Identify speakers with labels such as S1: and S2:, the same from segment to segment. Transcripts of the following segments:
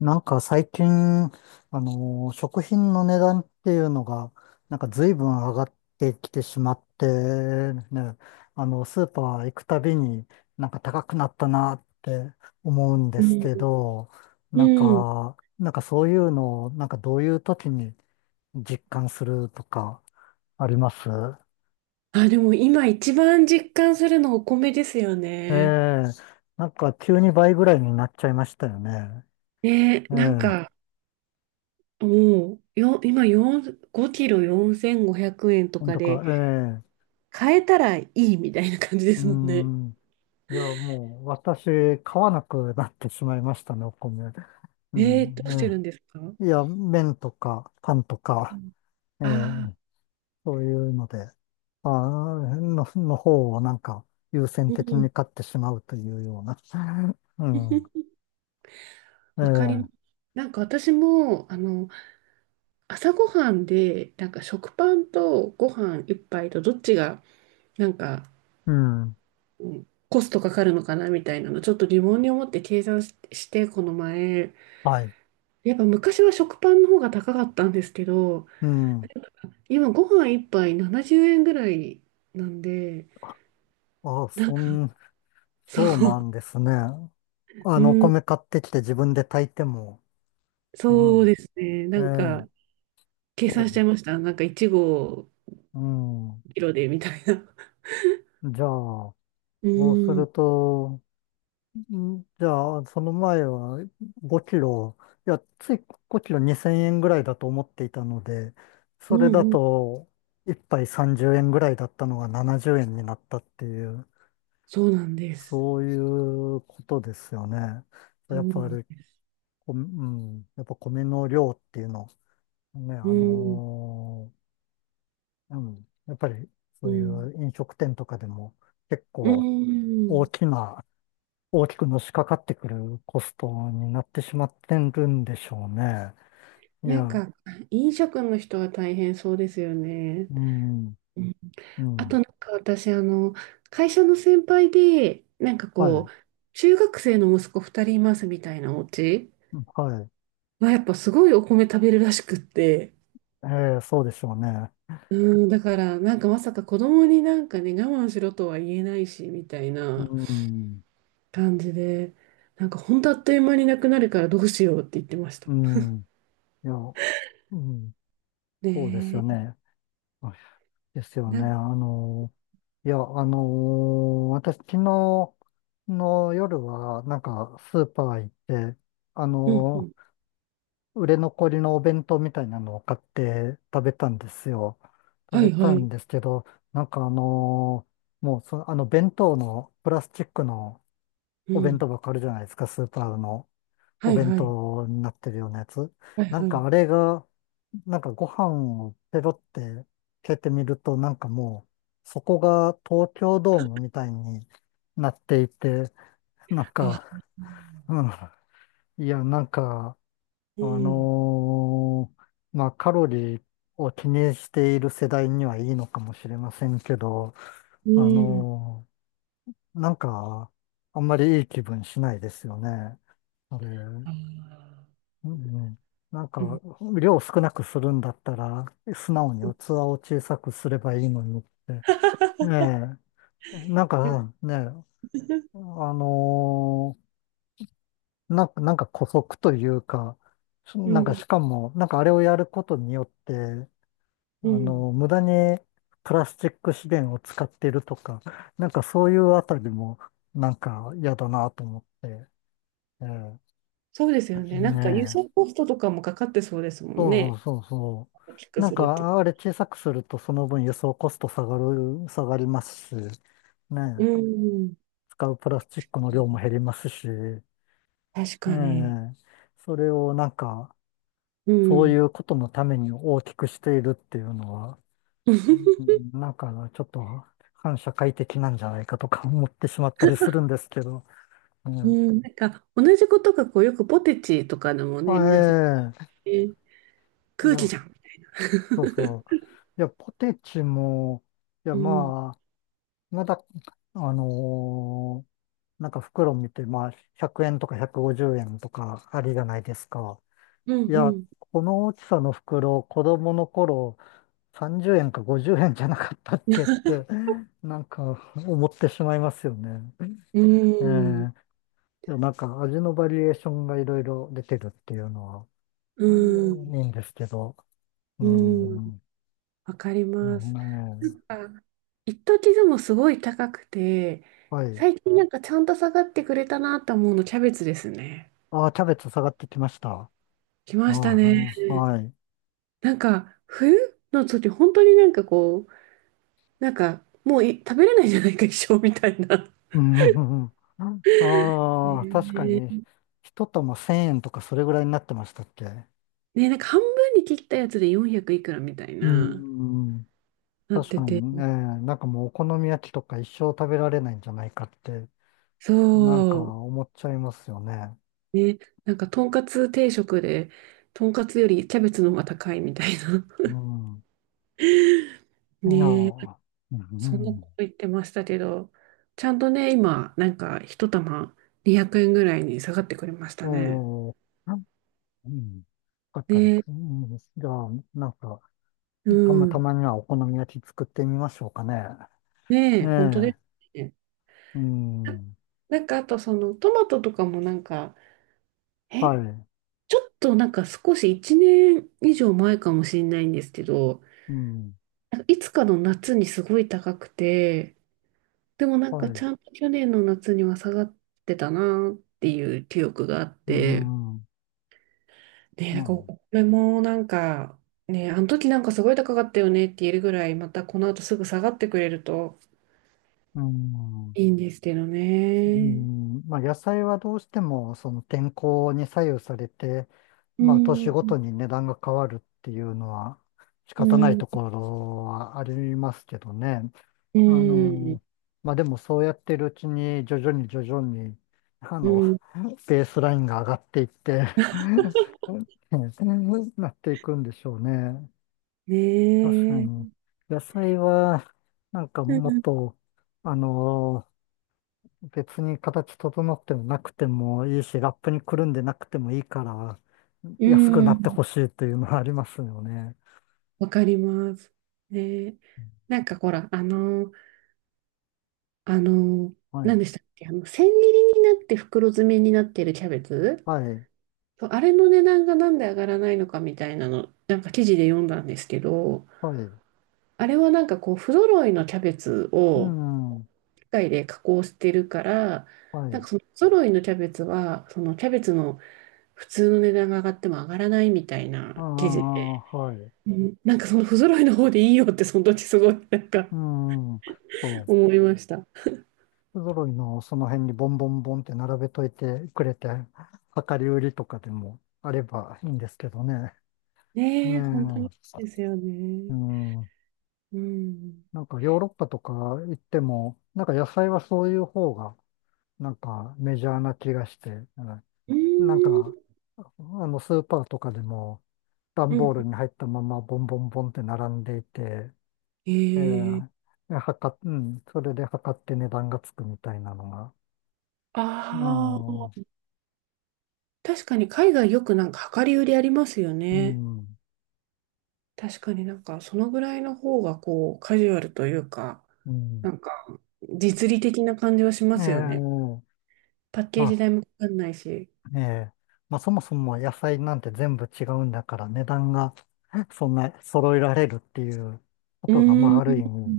S1: なんか最近、食品の値段っていうのが、なんか随分上がってきてしまって、ね、あの、スーパー行くたびになんか高くなったなって思うんで
S2: う
S1: すけ
S2: ん。
S1: ど、
S2: う
S1: なん
S2: ん、
S1: か、なんかそういうのを、なんかどういう時に実感するとかあります？
S2: あ、でも今一番実感するのお米ですよ
S1: え
S2: ね。
S1: え、なんか急に倍ぐらいになっちゃいましたよね。
S2: ね、
S1: え
S2: なん
S1: え、
S2: か、もう、今4、5キロ4500円と
S1: なん
S2: か
S1: とか。
S2: で、
S1: ええ。
S2: 買えたらいいみたいな感じで
S1: うー
S2: すもんね。
S1: ん。いや、もう私、買わなくなってしまいましたね、お米。う
S2: ど
S1: ん、
S2: うして
S1: ね。
S2: るんですか？
S1: いや、麺とか、パンとか、え
S2: あ
S1: ー
S2: あ
S1: そういうので、まあーの、の方をなんか優先
S2: ー、う
S1: 的
S2: ん。
S1: に買ってしまうというような。うん。え
S2: わかりま
S1: ー
S2: す。なんか私も、朝ごはんで、なんか食パンとご飯一杯とどっちが、なんか、
S1: うん。
S2: うん、コストかかるのかなみたいなの、ちょっと疑問に思って計算してこの前、
S1: はい。
S2: やっぱ昔は食パンの方が高かったんですけど、
S1: うん。
S2: 今ご飯一杯70円ぐらいなんで、
S1: あー、
S2: なんかそ
S1: そう
S2: う、
S1: なんですね。あ
S2: う
S1: の、お
S2: ん、
S1: 米買ってきて自分で炊いても、う
S2: そう
S1: ん。
S2: ですね。
S1: え
S2: なん
S1: ー
S2: か、計
S1: そ
S2: 算しちゃ
S1: う、で
S2: いま
S1: す
S2: した。なんか、1合
S1: う
S2: キロで、みたいな。
S1: ん。じゃあ、
S2: う
S1: そうす
S2: ん、
S1: ると、んじゃあ、その前は5キロ、いや、つい5キロ2000円ぐらいだと思っていたので、
S2: う
S1: そ
S2: ん、
S1: れだ
S2: うん。
S1: と1杯30円ぐらいだったのが70円になったっていう、
S2: そうなんです。
S1: そういうことですよね。
S2: そ
S1: やっ
S2: うな
S1: ぱ
S2: ん
S1: り、
S2: です。
S1: こうん、やっぱ米の量っていうの、ね、
S2: うん、
S1: うん、やっぱり
S2: う
S1: そうい
S2: ん、
S1: う飲食店とかでも結
S2: う
S1: 構大
S2: ん。
S1: きな大きくのしかかってくるコストになってしまってるんでしょうね。い
S2: なん
S1: や、
S2: か、飲食の人は大変そうですよね。
S1: うん、う
S2: あとな
S1: ん、
S2: んか私、会社の先輩で、なんか
S1: は
S2: こ
S1: い、
S2: う、中学生の息子2人いますみたいなお家
S1: はい、
S2: はやっぱすごいお米食べるらしくって、
S1: ええ、そうでしょうね。
S2: うん、だからなんかまさか子供になんかね、我慢しろとは言えないし、みたい
S1: う
S2: な
S1: ん、
S2: 感じで、なんかほんとあっという間になくなるからどうしようって言ってました。
S1: うん、いや、うん、そうですよ
S2: ね
S1: ね。あ、です
S2: え、
S1: よね。あの、いや、あの、私、昨日の夜は、なんか、スーパー行って、あ
S2: うんう
S1: の、
S2: ん、
S1: 売れ残りのお弁当みたいなのを買って食べたんですよ。食
S2: は
S1: べ
S2: いは
S1: た
S2: い、
S1: んですけど、なんかもうその、あの弁当のプラスチックの
S2: う
S1: お弁
S2: ん、
S1: 当箱あるじゃないですか、スーパーの
S2: は
S1: お
S2: い
S1: 弁
S2: はい、
S1: 当になってるようなやつ。
S2: はい
S1: なん
S2: は
S1: か
S2: い。
S1: あれが、なんかご飯をペロって蹴ってみると、なんかもう、そこが東京ドームみたいになっていて、なん
S2: あ、
S1: か、うん、いや、なんか、
S2: う
S1: あ
S2: ん、
S1: のまあ、カロリーを気にしている世代にはいいのかもしれませんけど、
S2: う
S1: あ
S2: ん、
S1: のなんか、あんまりいい気分しないですよね。あれ、うん
S2: あ
S1: うん、なんか、
S2: ー
S1: 量を少なくするんだったら、素直に器を小さくすればいいのにって。ええ、なんかね、あのなんか姑息というか、
S2: う
S1: なんか
S2: ん、
S1: しかも、なんかあれをやることによって、あ
S2: うん。
S1: の、無駄にプラスチック資源を使ってるとか、なんかそういうあたりも、なんか嫌だなと思って。ええ、
S2: そうですよね。な
S1: ね
S2: んか輸
S1: え。
S2: 送コストとかもかかってそうですもん
S1: そう
S2: ね。
S1: そうそうそ
S2: 大き
S1: う。
S2: く
S1: なん
S2: すると。
S1: か、あれ小さくするとその分輸送コスト下がりますし、
S2: う
S1: ねえ、
S2: ん。
S1: 使うプラスチックの量も減りますし、え
S2: 確
S1: え、
S2: かに。
S1: それをなんか、
S2: う
S1: そうい
S2: ん。
S1: うことのために大きくしているっていうのは、う ん、なんか、ちょっと反社会的なんじゃないかとか思ってしまったりするんですけど。う
S2: う
S1: ん。
S2: ん。なんか同じことがこうよくポテチとかのも
S1: あ、
S2: ね、皆さん
S1: え
S2: ね、
S1: え、い
S2: 空気
S1: や、
S2: じゃん。
S1: そうそう。いや、ポテチも、いや、
S2: うん。
S1: まあ、まだ、あのーなんか袋見て、まあ、100円とか150円とかありじゃないですか。
S2: うん
S1: い
S2: う
S1: や、
S2: ん。
S1: この大きさの袋、子供の頃、30円か50円じゃなかったっけって、なんか思ってしまいますよね。
S2: う
S1: え
S2: ん。
S1: え。いや、なんか味のバリエーションがいろいろ出てるっていうのは、う
S2: うん。
S1: ん、いいんですけど。う
S2: う
S1: ー
S2: ん。
S1: ん。
S2: わかり
S1: う
S2: ま
S1: ん、
S2: す。な
S1: ね、
S2: んか、一時でもすごい高くて、
S1: はい。
S2: 最近なんかちゃんと下がってくれたなと思うの、キャベツですね。
S1: ああ、キャベツ下がってきました。あ
S2: 来
S1: あ、
S2: ましたね。
S1: はい。
S2: なんか、冬の時、本当になんかこう、なんか、もうい食べれないじゃないか、一生みたいな。
S1: うん、うんうん、ああ、確か
S2: ね
S1: に、
S2: え、
S1: 一玉1000円とかそれぐらいになってましたっけ？
S2: ね、なんか半分に切ったやつで400いくらみたい
S1: う
S2: な、
S1: ん、うん、
S2: なっ
S1: 確か
S2: て
S1: に、
S2: て。
S1: ね、なんかもうお好み焼きとか一生食べられないんじゃないかって、なんか
S2: そう。
S1: 思っちゃいますよね。
S2: ね、なんか、とんかつ定食で、とんかつよりキャベツの方が高いみたいな。
S1: うん。いや
S2: ねえ、
S1: ー、うん、う
S2: そんなこ
S1: ん、
S2: と言ってましたけど、ちゃんとね、今、なんか一玉200円ぐらいに下がってくれましたね。
S1: おー、うん、よかったです。
S2: ね、
S1: うん、じゃあ、なんか、
S2: う
S1: たまた
S2: ん。
S1: まにはお好み焼き作ってみましょうかね。
S2: ね
S1: え
S2: え、本当で
S1: え、
S2: すね。
S1: うん、
S2: ななんかあとそのトマトとかもなんか、え、
S1: はい、
S2: ちょっとなんか少し1年以上前かもしれないんですけど、
S1: うん、
S2: なんかいつかの夏にすごい高くて、でもなん
S1: は
S2: か
S1: い、
S2: ちゃんと去年の夏には下がってたなっていう記憶があっ
S1: う
S2: て、
S1: ん、
S2: ねえ、な
S1: ま
S2: んか、
S1: あ、
S2: これもなんか、ねえ、あの時なんかすごい高かったよねって言えるぐらい、またこの後すぐ下がってくれると
S1: うん、
S2: いいんですけど
S1: う
S2: ね。
S1: ん、まあ、野菜はどうしても、その天候に左右されて、
S2: う
S1: まあ、年
S2: ん、
S1: ごとに値段が変わるっていうのは仕
S2: う
S1: 方ない
S2: ん、
S1: ところはありますけどね。
S2: う
S1: あ
S2: ん、
S1: の、まあ、でもそうやってるうちに徐々に徐々に、あ
S2: う
S1: の、
S2: ん、
S1: ベースラインが上がっていって なっていくんでしょうね。確か
S2: ねえ。
S1: に。野菜は、なんか
S2: う
S1: もっ
S2: ん、
S1: と、あの、別に形整ってもなくてもいいし、ラップにくるんでなくてもいいから、
S2: う
S1: 安くな
S2: ん、
S1: ってほしいというのはありますよね。
S2: わかります。ねえ、なんかほら、あの、
S1: は
S2: 何
S1: い。
S2: でしたっけ、千切りになって袋詰めになってるキャベツ、
S1: はい。
S2: そうあれの値段がなんで上がらないのかみたいなの、なんか記事で読んだんですけど、
S1: はい。
S2: あれはなんかこう、不揃いのキャベツ
S1: う
S2: を
S1: ん。
S2: 機械で加工してるから、
S1: は
S2: なん
S1: い。
S2: かその不揃いのキャベツは、そのキャベツの普通の値段が上がっても上がらないみたい
S1: あ
S2: な記事で、
S1: あ、はい。
S2: うん、なんかその不揃いの方でいいよってその時すごいなんか
S1: うん、そう。
S2: 思いました。
S1: 不揃いのその辺にボンボンボンって並べといてくれて、量り売りとかでもあればいいんですけどね。
S2: ね
S1: ね
S2: え、本当にそうですよ
S1: え。う
S2: ね。
S1: ん。
S2: うん。
S1: なんかヨーロッパとか行っても、なんか野菜はそういう方が、なんかメジャーな気がして、うん、
S2: うー
S1: なんか、
S2: ん。
S1: あのスーパーとかでも、段
S2: う
S1: ボー
S2: ん。
S1: ルに入ったままボンボンボンって並んでいて、え
S2: ええ、
S1: え、うん、それで測って値段がつくみたいなのが、う
S2: あ
S1: ん、
S2: あ、確かに海外よくなんか量り売りありますよ
S1: う
S2: ね。
S1: ん、
S2: 確かになんかそのぐらいの方がこうカジュアルというか、
S1: うん。
S2: なんか実利的な感じはしま
S1: え
S2: すよね。
S1: え、
S2: パッケージ
S1: ま
S2: 代もかかんないし。
S1: あ、そもそも野菜なんて全部違うんだから値段が そんな揃えられるっていうこ
S2: う
S1: とが、ま
S2: ー
S1: あある意
S2: ん。
S1: 味、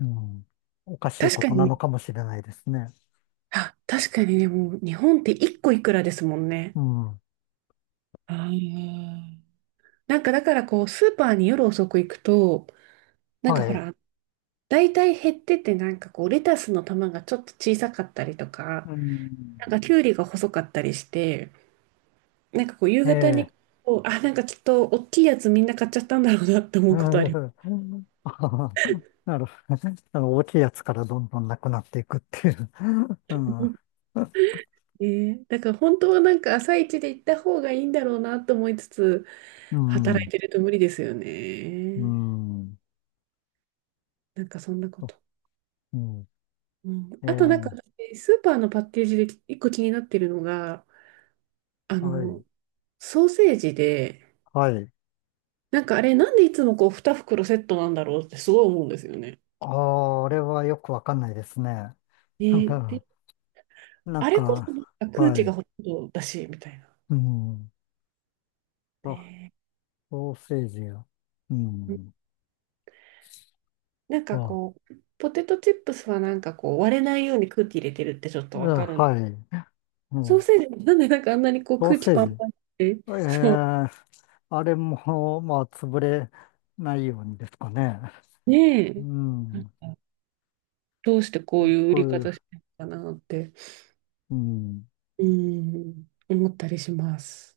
S1: うん、おかしい
S2: 確
S1: こ
S2: か
S1: となの
S2: に、
S1: かもしれないですね。
S2: あ、確かにね、もう日本って一個いくらですもんね。
S1: うん、
S2: あー、なんかだからこうスーパーに夜遅く行くと、なん
S1: は
S2: かほ
S1: い。
S2: ら、大体減っててなんかこうレタスの玉がちょっと小さかったりとか、
S1: うん、
S2: なんかきゅうりが細かったりして、なんかこう夕方に
S1: ええ、
S2: こう、あ、なんかきっと大きいやつみんな買っちゃったんだろうなって思
S1: う
S2: うことありま
S1: ん、 なるほど。あの大きいやつからどんどんなくなっていくっていう。う
S2: す。
S1: ん、
S2: ね、だから本当はなんか朝一で行った方がいいんだろうなと思いつつ、
S1: う
S2: 働い
S1: ん、
S2: てると無理ですよ
S1: う
S2: ね。
S1: ん、
S2: なんかそんなこと。
S1: う
S2: うん、
S1: ん、え
S2: あとなんか
S1: え、
S2: 私、スーパーのパッケージで一個気になってるのが、あ
S1: はい。
S2: の、ソーセージで、
S1: はい。
S2: なんかあれなんでいつもこう2袋セットなんだろうってすごい思うんですよね。
S1: あれはよくわかんないですね。なん
S2: ね、で、
S1: か、なん
S2: あれこそな
S1: か、
S2: んか空
S1: は
S2: 気が
S1: い。
S2: ほとんどだし、みたいな。
S1: うん。あ、
S2: ね、
S1: ソーセージや。うん。
S2: なんか
S1: あ、
S2: こう、ポテトチップスはなんかこう、割れないように空気入れてるってちょっと
S1: う
S2: わ
S1: ん、
S2: かる。
S1: はい。う
S2: ソー
S1: ん。
S2: セージもなんでなんかあんなにこう
S1: ソー
S2: 空気
S1: セー
S2: パ
S1: ジ。
S2: ンパンって、
S1: ええ、あれも、まあ、潰れないようにですかね。
S2: ね
S1: う
S2: え、なんか
S1: ん。
S2: どうしてこういう売
S1: こう
S2: り
S1: いう、
S2: 方してるのかなって、
S1: うん。
S2: うん、思ったりします。